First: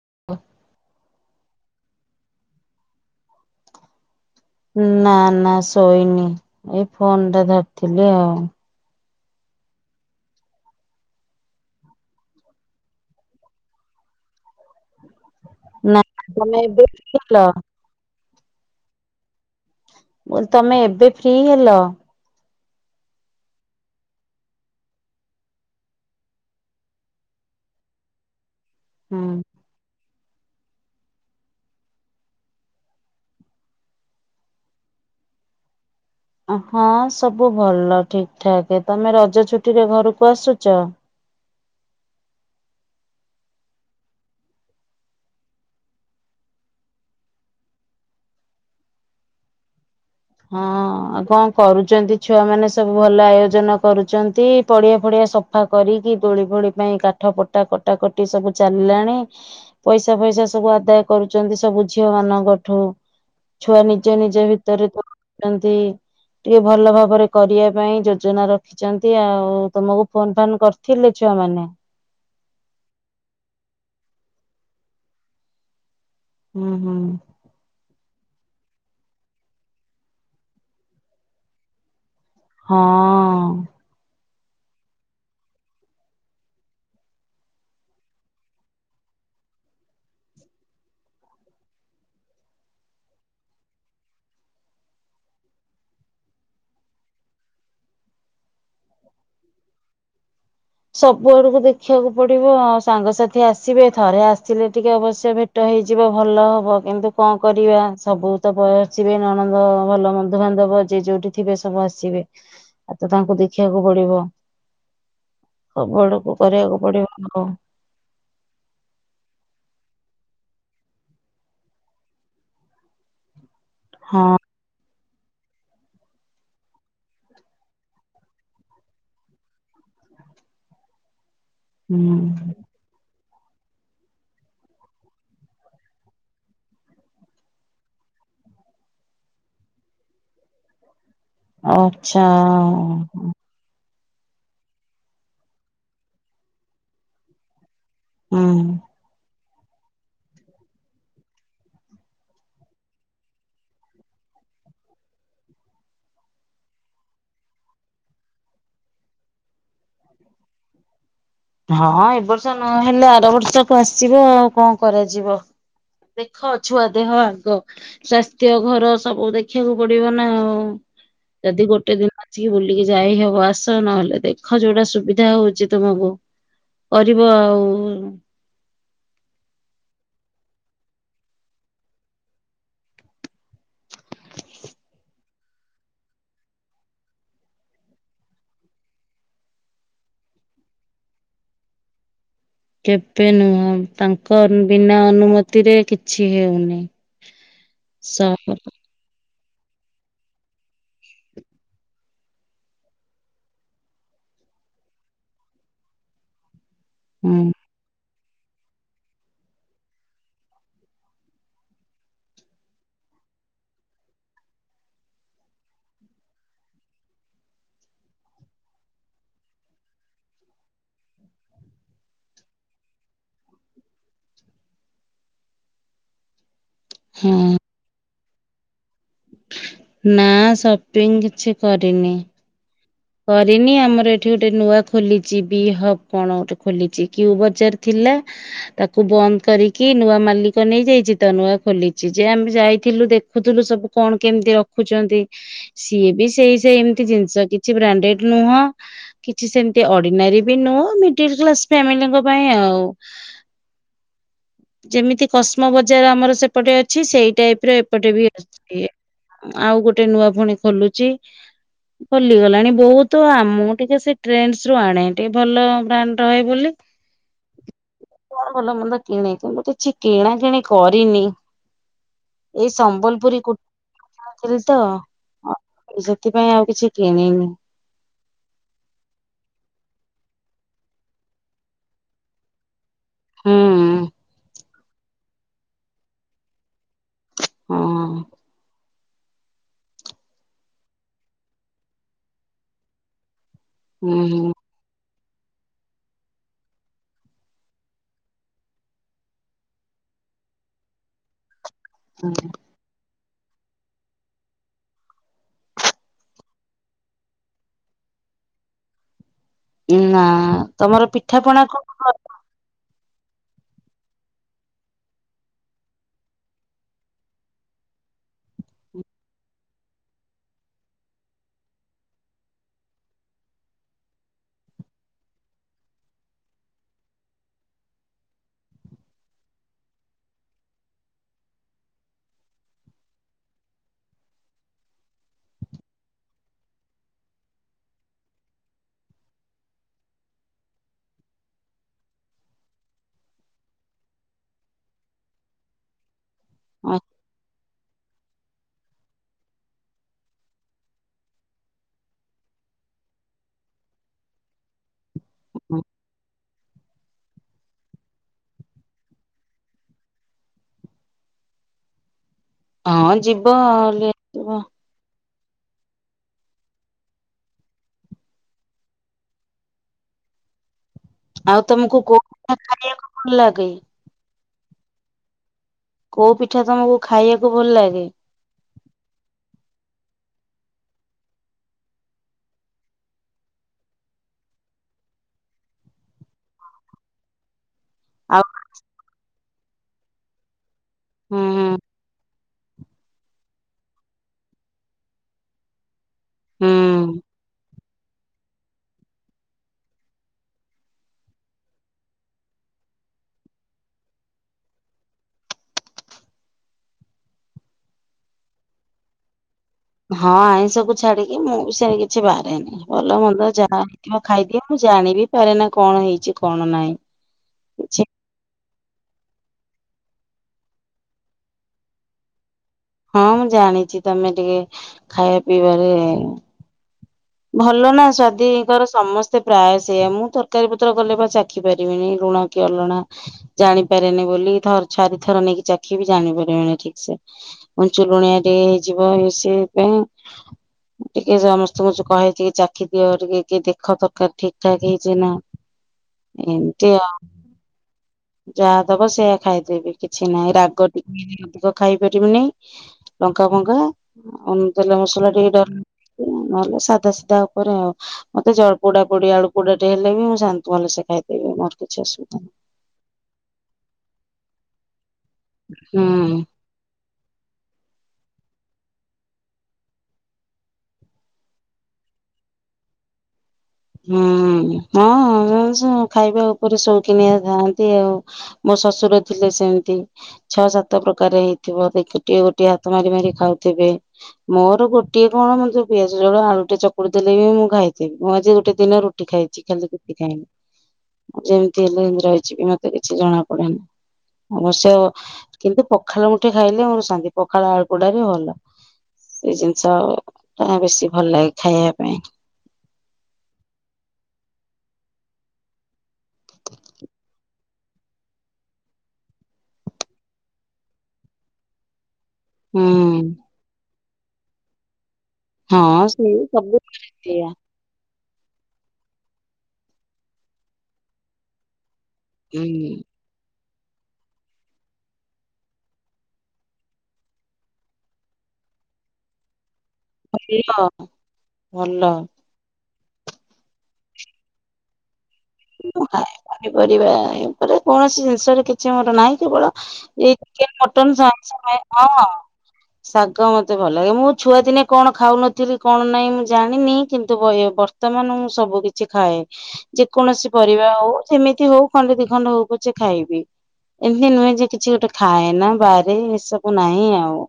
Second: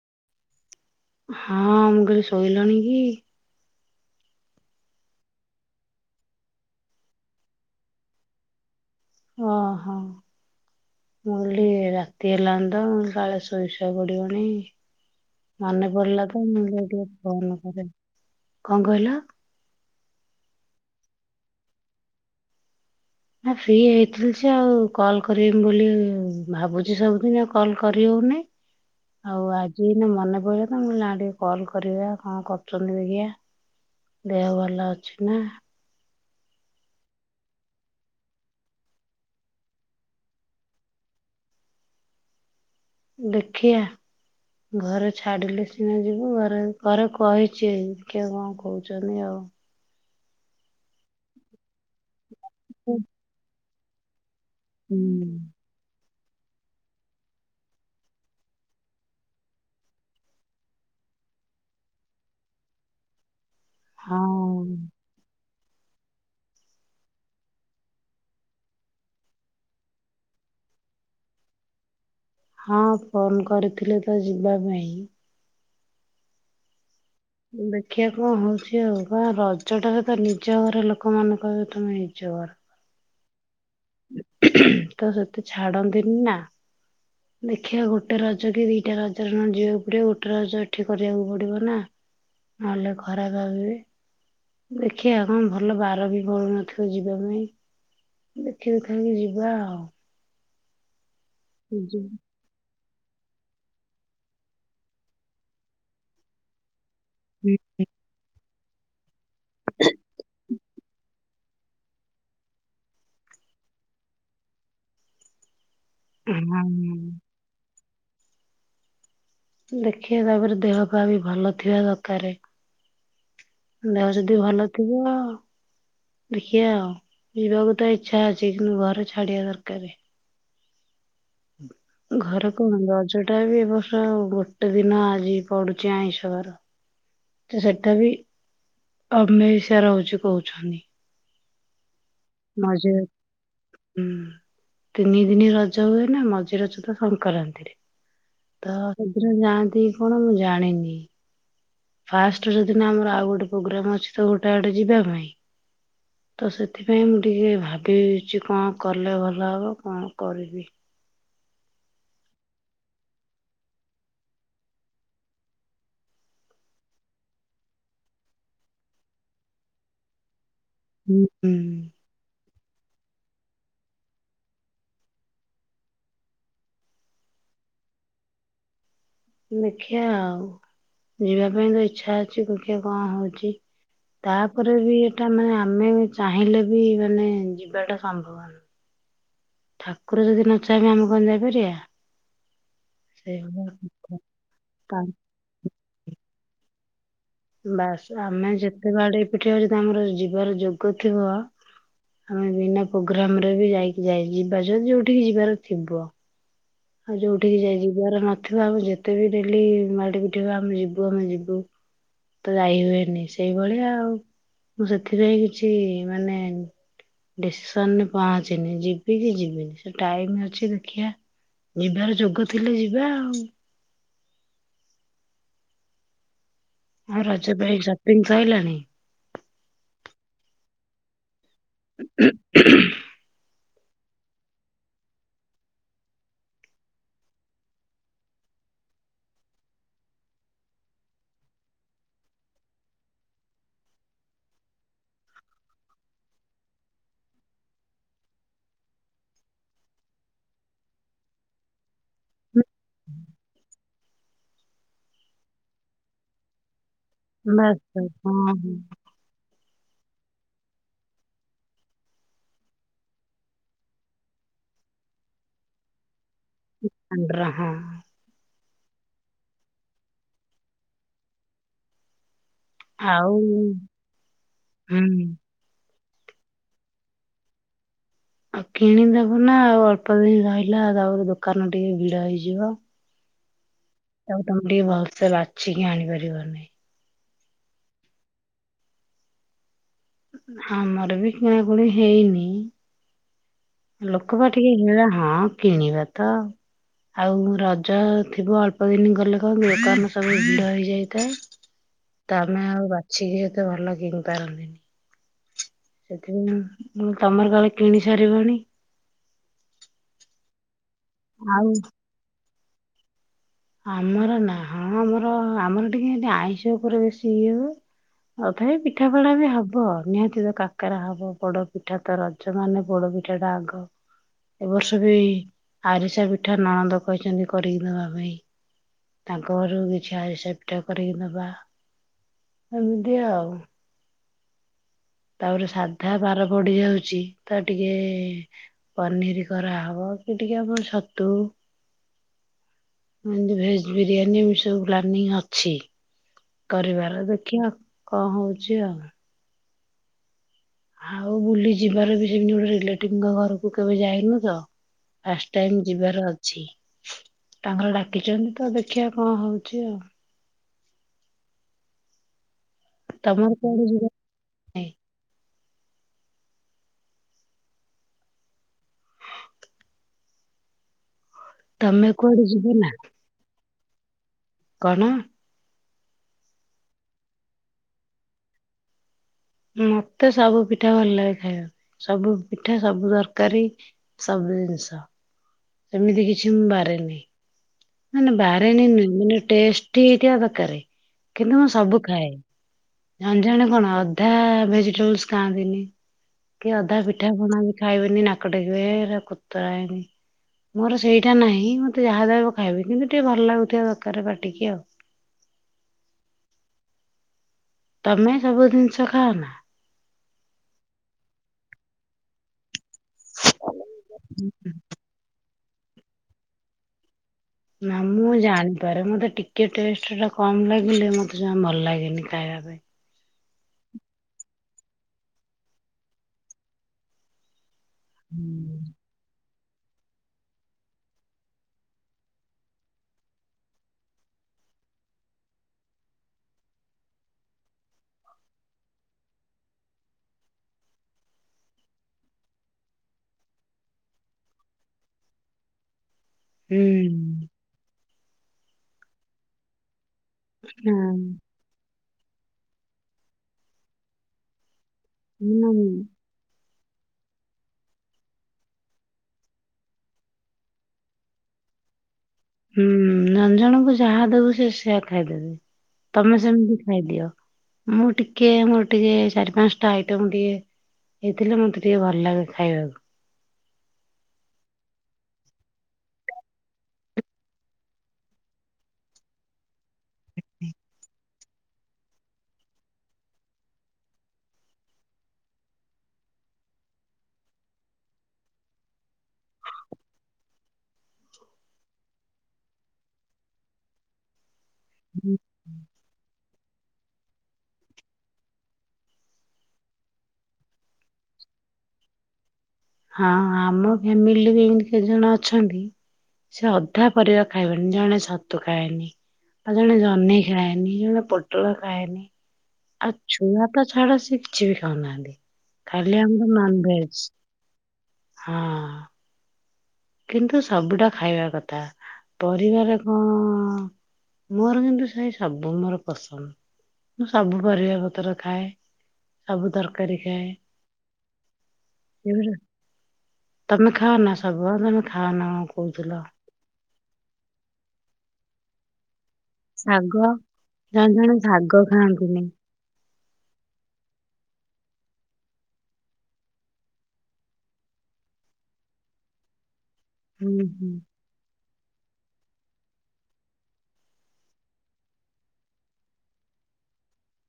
[unintelligible] ହଁ ମୁଁ କହିଲି ଶୋଇଲଣି କି? ନା ନା ଶୋଇନି ଏଇ ଫୋନ ଟା ଧରିଥିଲି ଆଉ ଓହୋ ମୁଁ କଲି ରାତି ହେଲାଣି ତ କାଳେ ଶୋଇସୁଆ ପଡିବଣି ମନେ ନା ପଡିଲା ତ ମୁଁ ତମେ ଏବେ କହିଲି ଟିକେ ଫ୍ରି ହେଲ ଫୋନ କରେ କଣ କହିଲ? ମୁଁ [unintelligible] ତମେ ଏବେ ଫ୍ରି ହେଲ? ନା ଫ୍ରୀ ହେଇଥିଲି ସେ ଆଉ କଲ୍ କରିବି ବୋଲି ଭାବୁଛି ସବୁଦିନ ଆଉ କଲ୍ କରି ହଉନି ହଉ ହୁଁ ଆଜୀ ମନେ ପଡିଲା ତ ନା ଟିକେ କଲ୍ କରିବା କଣ କରୁଛନ୍ତି ଦେଖିବା ଦେହ ଭଲ ଅଛି ନା? ହଁ ସବୁ ଭଲ ଠିକ ଠାକ ତମେ ରଜ ଛୁଟି ରେ ଘରକୁ ଆସୁଛ? ଦେଖିଆ ଘରେ ଛାଡିଲେ ସିନା ଯିବୁ ଘରେ ଘରେ କହିଛି ଦେଖିଆ କଣ କହୁଛନ୍ତି ଆଉ ହଁ ଆଉ କଣ କରୁଛନ୍ତି? ଛୁଆମାନେ ସବୁ ହୁଁ ଭଲ ଆୟୋଜନ କରୁଛ ନ୍ତି ପଡିଆ ଫଡିଆ ସଫା କରିକି ଦୋଳି ଫୋଳି ପାଇଁ କାଠ ପଟା କଟା କଟି ସବୁ ଚାଲିଲାଣି ପଇସା ଫଇସା ସବୁ ଆଦାୟ କରୁଛନ୍ତି ସବୁ ଝିଅ ମାନଙ୍କଠୁ ଛୁଆ ନିଜ ନିଜ ହଁ। ଭିତରେ ତ ଛନ୍ତି ଟିକେ ଭଲ ଭାବରେ କରିବା ପାଇଁ ଯୋଜନା ରଖିଛନ୍ତି ଆଉ ତମକୁ ଫୋନ୍ ଫାନ୍ କରିଥିଲେ ଛୁଆମାନେ? ହଁ ଫୋନ କରିଥିଲେ ତ ଯିବା ପାଇଁ ହୁଁ ହୁଁ ଦେଖିବା କଣ ହଉଛି ଆଉ ବା ରଜ ଟା ତ ନିଜ ଘର ଲୋକମାନଙ୍କ ଠୁ ନେଇ ନିଜ ହଁ ହଁ ତ ସେତେ ଛାଡନ୍ତିନି ନା ଦେଖିବା ଗୋଟେ ରଜ କି ଦିଟା ରଜରେ ନ ଯିବାକୁ ପଡିବ ଗୋଟେ ରଜ ଏଠି କରିବାକୁ ପଡିବ ନା ନହେଲେ ଖରାପ ଭାବିବେ ଦେଖିବା କଣ ଭଲ ବାର ବି ପଳୁନଥିବ ଯିବା ପାଇଁ ଦେଖି ଦେଖାକି ଯିବା ଆଉ ସଵ ବଡକୁ ହଁ ଦେଖିବାକୁ ପଡିବ ଆ ସାଙ୍ଗସାଥି ଆସିବେ ଥରେ ଆସିଲେ ଟିକେ ଅବଶ୍ୟ ଭେଟ ହେଇଯିବ ଭଲ ହବ କିନ୍ତୁ କଣ କରିବା ସବୁ [unintelligible] ଥିବେ ନଣନ୍ଦ ଭଲ ବନ୍ଧୁବାନ୍ଧବ ଯେ ଯୋଉଠି ଥିବେ ସବୁ ଆସିବେ ଆଉ ତ ତାଙ୍କୁ ଦେଖିବାକୁ ପଡିବ ସବୁ ଆଡକୁ କରିବାକୁ ପଡିବ ଆଉ ଦେଖିବା ତାପରେ ଦେହ ପା ବି ଭଲ ଥିବା ଦକାରେ ଦେହ ହଁ ଯଦି ଭଲ ଥିବ ଦେଖିବା ଆଉ ଯିବାକୁ ତ ଇଚ୍ଛା ଅଛି କିନ୍ତୁ ଘରେ ଛାଡିବା ଦକାରେ ହୁଁ ଘରକୁ ହୁ [inaudible] ସେଟା ବି ଏ ବର୍ଷ ଆଉ ଗୋଟେ ଦିନ ଆଜି ପଡୁଚି ଆଇଁଷବାର ତ ସେଟା ବି ଅମେଇଶା ରହୁଚି କହୁଛନ୍ତି। ଓ ଛା ମଝିରେ ଓହୋ ହୁଁ ତିନି ଦିନି ରଜ ହୁଏ ନା ମଝି ରଜ ତ ସଂକରାନ୍ତିରେ ହୁଁ। ତ ସେଦିନ ଯା ତି କଣ ମୁଁ ଜାଣିନି ଫାଷ୍ଟ ଯଉଦିନ ଆମର ଆଉ ଗୋଟେ ପୋଗ୍ରାମ ଅଛି ତ ଗୋଟେ ଆଡେ ଯିବା ପାଇଁ ତ ସେଥି ପାଇଁ ମୁଁ ଟିକେ ଭାବିଚି କଣ କଲେ ଭଲ ହବ କଣ କରିବି? ହଁ ଏ ବର୍ଷ ନହଲେ ଆର ବର୍ଷକୁ ଆସିବା ଆଉ କଣ କରାଯିବ ଦେଖ ଛୁଆ ଦେହ ଆଗ ସ୍ୱାସ୍ଥ୍ୟ ଘର ସବୁ ଦେଖିବାକୁ ପଡିବ ନା ଆଉ ହୁଁ ହୁଁ ଚି ବୁଲିକି ଯାଇ ହବ ଆସ ନହେଲେ ଦେଖ ଯୋଉଟା ସୁବିଧା ହଉଚି ତୁମକୁ କରିବ ଆଉ। ଦେଖିିଆ ଆଉ ଯିବା ପାଇଁ ତ ଇଚ୍ଛା ଅଛି। ଦେଖିଆ କଣ ହଉଚି ତାପରେ ବି ସେଟା ମାନେ ଆମେ ଚାହିଁଲେ ବି ମାନେ ଯିବାଟା ସମ୍ଭବ ଠାକୁର ଯଦି ନ ଚାହିଁବେ ଆମେ କଣ ଯାଇପାରିବା? କେବେ ନୁହଁ ସେଇଭଳିଆ ତାଙ୍କ ବିନା କଥା। ଅନୁମତିରେ କି ଛି ହେଉନି ବାସ୍ ସପ ଆମେ ଯେତେ ବାଡେ ଦେଖିବ ଯଦି ଆମର ଯିବାର ଯୋଗ ଥିବ ଆମେ ବିନା ପୋଗ୍ରାମ ରେ ବି ଯାଇକି ଯାଇ ଯିବା ଯ ଯୋଉଠିକି ଯିବାର ଥିଵ ଆଉ ହଁ ଯୋଉଠିକି ଯାଇ ଯିବାର ନ [unintelligible] ଯେତେ ବି ଡେଲି ମାଡି ପିଟି ହେବା ଆମେ ଯିବୁ ଆମେ ଯିବୁ ତ ଯାଇ ହୁଏନି ସେଇଭଳିଆ ଆଉ ମୁଁ ସେଥିପାଇଁ କିଛି ମାନେ ଡିସିସନ୍ ରେ ପହଞ୍ଚିନି ଯିବି କି ଯିବିନି ସେ ଟାଇମ ଅଛି ଦେଖିଆ ଯିବାର ଯୋଗ ଥିଲେ ଯିବା ଆଉ। ହଁ ରଜ ପାଇଁ ସ ଜିନିଷ ଆଇଲାଣି ନା ସପିଙ୍ଗ କିଛି ସରିନି ରିନି ଆମର ଏଠି ଗୋଟେ ନୂଆ ଖୋଲିଚି ବି ହବ କଣ ଗୋଟେ ଖୋଲିଚି କ୍ୟୁ ବଜାର ଥିଲା ତାକୁ ବନ୍ଦ କରିକି ନୂଆ ମାଲିକ ନେଇଯାଇଚି ତ ନୂଆ ଖୋଲିଚି ଯେ ଆମେ ଯାଇଥିଲୁ ଦେଖୁଥୁଲୁ ସବୁ କଣ କେମିତି ରଖୁଚନ୍ତି ସିଏ ବି ସେଇ ସେ ଏମତି ଜିନିଷ କି କିଛି ବ୍ରାଣ୍ଡେଡ ନୁହଁ କିଛି ସେମତି ଅର୍ଡିନାରୀ ବି ନୁହଁ ମିଡିଲ୍ କ୍ଲାସ ଫାମିଲିଙ୍କ ପାଇଁ ଆଉ [inaudible] ଯେମିତି କସ୍ମ ବଜାର ଆମର ସେପଟେ ଛି ସେଇ ଟାଇପ ର ବାସ୍ ବାସ୍ ଏପଟେ ବି ହଁ ହଁ ଅଛି ଆଉ ଗୋ ଗୋଟେ ନୂଆ ପୁଣି ଖୋଲୁଚି ଲି ଗଲାଣି ବହୁତ ଆମ ଟିକେ ସେ ଟ୍ରେଣ୍ଡ ସ୍ ରୁ ଆଣେ ଟିକେ ଭଲ ବ୍ରାଣ୍ଡ ରହେ ବୋଲି ବ୍ରାଣ୍ଡ ର ହଁ କଣ ଭଲ ମନ୍ଦ କିଣେ କିନ୍ତୁ କିଛି କିଣା କିିଣି କରିନି ଏଇ ଆଉ ସମ୍ବଲପୁରି [unintelligible] ଆଉ ହୁଁ। ସେଥିପାଇଁ ଆଉ କିଛି କିଣିନି ଆଉ କିଣିଦବ ନା ଆଉ ଅଳ୍ପ ଦିନ ରହିଲା ତାପରେ ଦୋକାନ ଟିକେ ଭିଡ ହେଇଯିବ। ହୁଁ [unintelligible] ଟିକେ ଭଲସେ ବାଛିିକି ଆଣିପାରିବନି ହଁ ଆମର ବି କିଣାକୁଣି ହେଇନି ହୁଁ ଲୋକ ବା ଟିକେ ଭିଡ଼ ହଁ କିଣିବା ତ ଆଉ ରଜ ଥିବ ଅଳ୍ପ ଦିନ ଗଲେ କଣ ଦୋକାନ ସବୁ ଭିଡ଼ ହେଇଯାଇଥାଏ ହୁଁ ତମେ ଆଉ ବା ଛି ଏତେ ଭଲ କିଣି ପାରନ୍ତିନି ସେଥିପାଇଁ ତମର କାଳେ କିଣି ସାରିବଣି? ନା ତମର ଆଉ ପିଠାପଣା କଣ କର? ଆମର ନା ହଁ ଆମର ଆମର ଟିକେ ଆଇଁଷ ଉପରେ ବେଶୀ ଇଏ ହୁଏ ତଥାପି ପିଠା ପଣା ବି ହବ ନିହାତି ତ କାକରା ହବ ପୋଡ ପିଠା ତ ରଜ ମାନେ ପୋଡ ପିଠା ଟା ଆଗ ଏ ବର୍ଷ ବି ଆରିସା ପିଠା ନଣନ୍ଦ କହିଛନ୍ତି କରିକି ଦବା ପାଇଁ ତାଙ୍କ ଘରୁ କିଛି ଆରିସା ପିଠା କରିକି ଦବା ଏମିତି ଆଉ ତାପରେ ସାଧା ବାର ପଡି ଯାଉଛି ତ ଟିକେ ପନିର କରା ହବ କି ଟିକେ ଆମର ଛତୁ ଏମିତି ଭେଜ୍ ବିରିୟାନୀ ଏମିତି ସବୁ ପ୍ଲାନିଂ ଅଛି କରିବାର ଦେଖିବା କଣ ହଉଛି ଅଛି ଆଉ ଆଉ ବୁଲି ଯିବାର ବି ସେମିତି ଗୋଟେ ରିଲେଟିଭ୍ ଙ୍କ ଘରକୁ କେବେ ଯାଇନୁ ତ ଫାଷ୍ଟ ଟାଇମ୍ ଯିବାର ଅଛି ତାଙ୍କର ଡାକିଛନ୍ତି ତ ଦେଖିବା କଣ ହଉଛି ଆଉ ହଁ ତମର ଯିବ କୁଆଡେ ଯିବ [unintelligible] ନାଇଁ ଆଉ ତମକୁ ତମେ କୋଉ କୁଆଡେ [unintelligible] ଯିବ ନା ଖାଇବାକୁ ଭଲ ଲାଗେ? କଣ? କୋଉ ପିଠା ତମକୁ ଖାଇବାକୁ ଭଲ ଲାଗେ? ମତେ ସବୁ ପିଠା ଭଲ ଲାଗେ ଖାଇବାକୁ ସବୁ ପିଠା ସବୁ ତରକାରୀ ସବୁ ଜିନିଷ ସେମିତି କିଛି ମୁଁ ବାରେନି ନାଇଁ ନାଇଁ ଆଉ ବାରେନି ନୁହେଁ ମାନେ ଟେଷ୍ଟୀ ହେଇଥିବା ଦରକାରେ ହୁଁ କିନ୍ତୁ ମୁଁ ସବୁ ଖାଏ। ଜଣେ ଜଣେ କଣ ଅଧା ଭେଜିଟେବୁଲସ ଖାଆନ୍ତିନି କି ହୁଁ ଅଧା ପିଠାପଣା ବି ଖାଇବେନି ନାକ ଟେକିବେ ହେଇରା କୁତରା ହେଇନି ମୋର ସେଇଟା ନାହିଁ ମତେ ଯାହା ଯାହାଦବ ଖାଇବି କିନ୍ତୁ ଟିକେ ଭଲ ଲାଗୁଥିବା ଦରକାର ପାଟିକି ଆଉ। ତମେ ସବୁ ଜିନିଷ ଖାଅ ନା? ହଁ ଆଇଁଷକୁ ଛାଡିକି ମୁଁ ବି ସେ କିଛି ବାରେନି। ଭଲ ମନ୍ଦ ଯାହା ହେଇଥିବ ଖାଇଦିଏ ମୁଁ ଜାଣି ବି ପାରେନା କଣ ହେଇଛି କଣ ନାହିଁ। ନା କିଛି ମୁଁ ଜାଣିପାରେ ମତେ ଟିକେ କିଏ ଟେଷ୍ଟ ଟା କମ୍ ଲାଗିଲେ ମତେ ଯାହା ଭଲ ଲାଗେନି ଖାଇବା ପାଇଁ। ହଁ ମୁଁ ଜାଣିଛି ତମେ ଟିକେ ଖାଇବା ପିଇବାରେ ଭ ଭଲ ନା ସ୍ୱାଦିକର ସମସ୍ତେ ପ୍ରାୟ ସେଇୟା ମୁଁ ତରକାରୀ ପତ୍ର କଲେ ବା ଚାଖି ପାରିବିନି ଲୁଣ କି ଅଲଣା ଜାଣିପାରେନି ବୋଲି ତ ଛାରିଥର ନେଇକି ଚାଖିବି ଜାଣିପାରିବିନି ଠିକ ସେ କଞ୍ଚୁ ଲୁଣିଆ ଟିକେ ହେଇଯିବ। ଏ ସେ ପାଇଁ ଟିକେ ସମସ୍ତଙ୍କୁ କହେ ଟିକେ ଚାଖି ଦିଅ ଟିକେ କିଏ ଦେଖ ତରକାରୀ ଠିକ ଠାକ ହେଇଛି ନା ଏମିତି ଆଉ ହୁଁ। ଯାହା ଦବ ସେଇୟା ଖାଇଦେବି। କିଛି ନାହିଁ ରାଗ ଟିକେ ବି ଅଧିକ ଖାଇ [unintelligible] ଲଙ୍କା ଫଙ୍କା ତେଲ ମସଲା ଟିକେ ହୁଁ ହଁ ଡର ନହଲେ ସାଧା ସିଧା ଉପରେ ଆଉ ମତେ ଜଳପୋଡା ପୋଡି ଆଳୁ ପୋଡା ଟେ ହେଲେ ବି ମୁଁ ଶାନ୍ତି ଭଲ ସେ ଖାଇଦେବି ମୋର କିଛି ଅସୁବିଧା ନାହିଁ। ହୁଁ ଜଣ ଜଣକୁ ଯାହା ଦବୁ ସେ ସେ ଖାଇଦେବି ତମେ ହୁଁ ସେମିତି ଖାଇଦିଅ। ମୁଁ ଟିକେ ମୋର ଟିକେ ଚାରି ପାଞ୍ଚ ଟା ଆଇଟମ ଟିକେ ହେଇଥିଲେ ମତେ ଟିକେ ଭଲ ଲାଗେ ଖାଇବାକୁ। ହୁଁ ହଁ [unintelligible] ଖାଇବା ଉପରେ ସଉକିନିଆ ଥାଆନ୍ତି ଆଉ ମୋ ଶଶୁର ଥିଲେ ସେମ ନ୍ତି ଛଅ ସାତ ପ୍ରକାର ହେଇ ଥିବ ଟିକେ ଗୋଟିଏ ହାତ ମାରି ମାରି ଖାଉଥିବେ ମୋର ଗୋଟିଏ କଣ ମ ଯ ପିଆଜ ଜଳ ଆଳୁ ଟେ ଚକୁଡି ଦେଲେ ବି ମୁଁ ଖାଇଦେବି ମୁଁ ଆଜି ଗୋଟେ ଦିନ ରୁଟି ଖାଇଛି ଖାଲି କିଛି ଖାଇନି ଯେମିତି ହେଲେ ରହିଯିବି ମତେ କିଛି ଜଣା ପଡେନି। ଅବଶ୍ୟ କିନ୍ତୁ ପଖାଳ ସେଠେ ଖାଇଲେ ମୋର ଶାନ୍ତି ପଖାଳ ଆଳୁପୋଡ଼ା ବି ଭଲ ସେଇ ଜିନିଷ ଟା ବେଶୀ ଭଲ ଲାଗେ ଖାଇବା ପାଇଁ। ହଁ ଆମ ଫ୍ୟାମିଲି ବି ଏମତି କେତେ ଜଣ ଅଛନ୍ତି ସେ ଅଧା ପରିବା ଖାଇବେନି ଜଣେ ଛତୁ ଖାଏନି ବା ଜଣେ ଜହ୍ନେଇ ଖାଏନି ଜଣେ ପୋଟଳ ଖାଏନି ଆ ହୁଁ। ଛୁଆ ତ ଛାଡ ସିଏ କିଛି ବି ଖାଉନାହାନ୍ତି। ହଁ ଖାଲି ସେଇ ସବୁ ସେଇୟା। ହ କିନ୍ତୁ ସବୁ ଟା ଖାଇବା କଥା। ହୁଁ ପରିବାରେ କ ମୋର କିନ୍ତୁ ସେଇ ସବୁ ମୋର ପସନ୍ଦ ମୁଁ ସବୁ ପରିବା ପତ୍ର ଖାଏ ସବୁ ତରକା [unintelligible] ଭଲ। ଏଗୁରା ତମେ ଖାଅ ନା ସବୁ? ହଁ ସେମିତି ମୁଁ ଖାଏ ପନିପରିବା ଉପରେ କୌଣସି ଜିନିଷରେ କି ଛି ମୋର ନାଇଁ କେବଳ ଶାଗ ଏଇ ଟିକେ ଜଣେ ମଟନ ଜଣେ ଆଇଁଷ ଶାଗ ନୁହେଁ ହଁ। ଖାଆନ୍ତିନି। ଶାଗ ମତେ ଭଲ ଲାଗେ ମୁଁ ଛୁଆ ଦିନେ କଣ ଖାଉନଥିବି କଣ ନାଇଁ ମୁଁ ଜାଣିନି କିନ୍ତୁ ଇ ବର୍ତ୍ତମାନ ମୁଁ ସବୁ କିଛି ଖାଏ ଯେ କୌଣସି ହୁଁ ହୁଁ ପରିବା ହୋଉ ଯେମିତି ହୋଉ ଖଣ୍ଡେ ଦି ଖଣ୍ଡ ହୋଉ ପଛେ ଖାଇବି ଏମିତି ନୁହେଁ ଯେ କିଛି ଗୋଟେ ଖାଏନା ବାରେ ଏସବୁ ନାହିଁ ଆଉ।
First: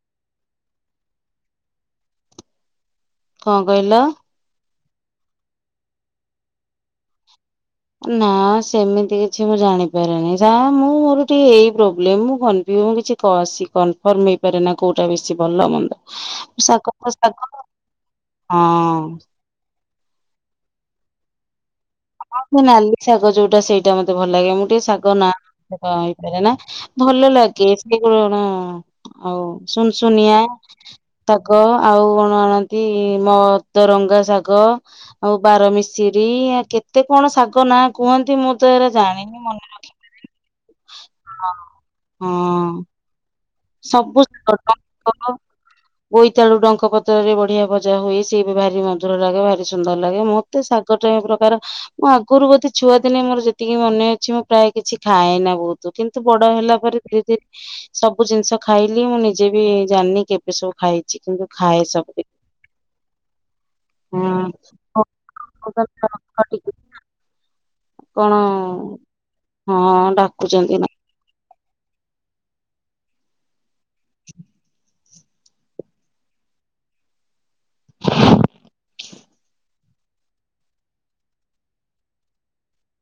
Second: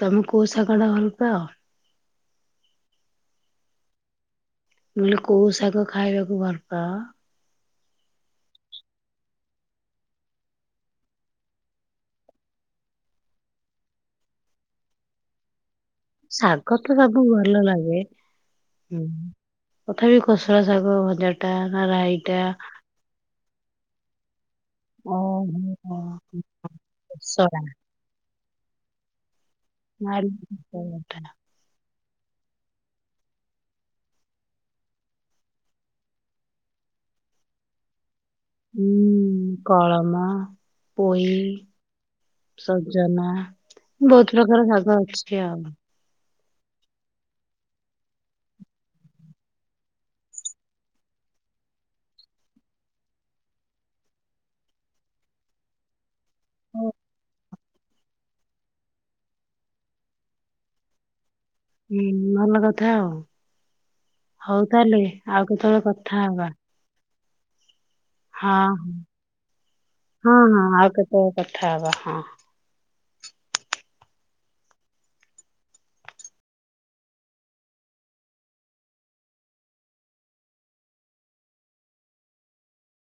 ତମେ କୋଉ ଶାଗଟା ଭଲ ପାଅ? କଣ କହିଲ।? ମୁଁ କହିଲି କୋଉ ଶାଗ ଖାଇବାକୁ ଭଲ ପାଅ? ନା ସେମିତି କିଛି ମୁଁ ଜାଣିପାରେନି ଯାହା ମୁଁ ମୋର ଟିକେ ଏଇ ପ୍ରୋବ୍ଲେମ୍ ମୁଁ କନ୍ ମୁଁ କିଛି ସି କନଫର୍ମ ହେଇପାରେ ନା କୋଉଟା ବେଶୀ ଭଲ ମନ୍ଦ। ଶାଗ ତ ସବୁ ଭଲ ଲାଗେ ହଁ ତଥାପି କୋଶଳା ଶାଗ ଭ ଜାଟା ଆ ରାଇଟା ସମସ୍ତେ ନାଲି ଶାଗ ଯୋଉଟା ସେଇଟା ମତେ ଭଲ ଲାଗେ ମୁଁ ଗୋଟେ ଶାଗ ନା ଓହୋ ହେଇପାରେ ନା ଭଲ କୋଶଳା। ଲାଗେ ସେ କଣ ହୁଁ ଆଉ। ସୁନସୁନିଆ ଶାଗ ଆଉ କ ଆଣନ୍ତି ମଦରଙ୍ଗା ଶାଗ ଆଉ ବାରମିଶିରି ଆଉ କେ ତେ କଣ ଶାଗ ନାଁ କୁହ ହୁଁ କଳମ ପୋଇ ହଁ ସଜନା। ବହୁତ ପ୍ରକାର ଶାଗ ଅଛି ଆଉ। ବୋଇତାଳୁ ଡଙ୍କ ପତ୍ରରେ ବଢିଆ ଭଜା ହୁଏ ସିଏ ବି ଭାରି ମଧୁର ଲାଗେ ଭାରି ସୁନ୍ଦର ଲାଗେ ମତେ ଶାଗ ଟାଏ ପ୍ରକାର ମୁଁ ଆଗରୁ ବୋଧେ ଛୁଆଦିନେ ମୋର ଯେତିକି ମନେ ଅଛି ମୁଁ ପ୍ରାୟ କିଛି ଖାଏ ନା ବହୁତ କିନ୍ତୁ ବଡ ହେଲା ପରେ ଧିରେ ଧି ସ ବୁ ଜିନିଷ ଖାଇଲି ମୁଁ ନିଜେ ବି ଜାଣିନି କେବେ ସବୁ ଖାଇଚି କିନ୍ତୁ ଖାଏ ହୁଁ ସବୁ ଭଲ କଥା ଆଉ। ହୋଉ ହଁ ତାହେଲେ ଆଉ କେତେବେଳେ କଥା ହବା। ଟିକେ କଣ ହଁ ହଁ ହଁ ହଁ ଡାକୁଚନ୍ତି ଆଉ ନା? କେତେବେଳେ କଥା ହବା ହଁ। [inaudible]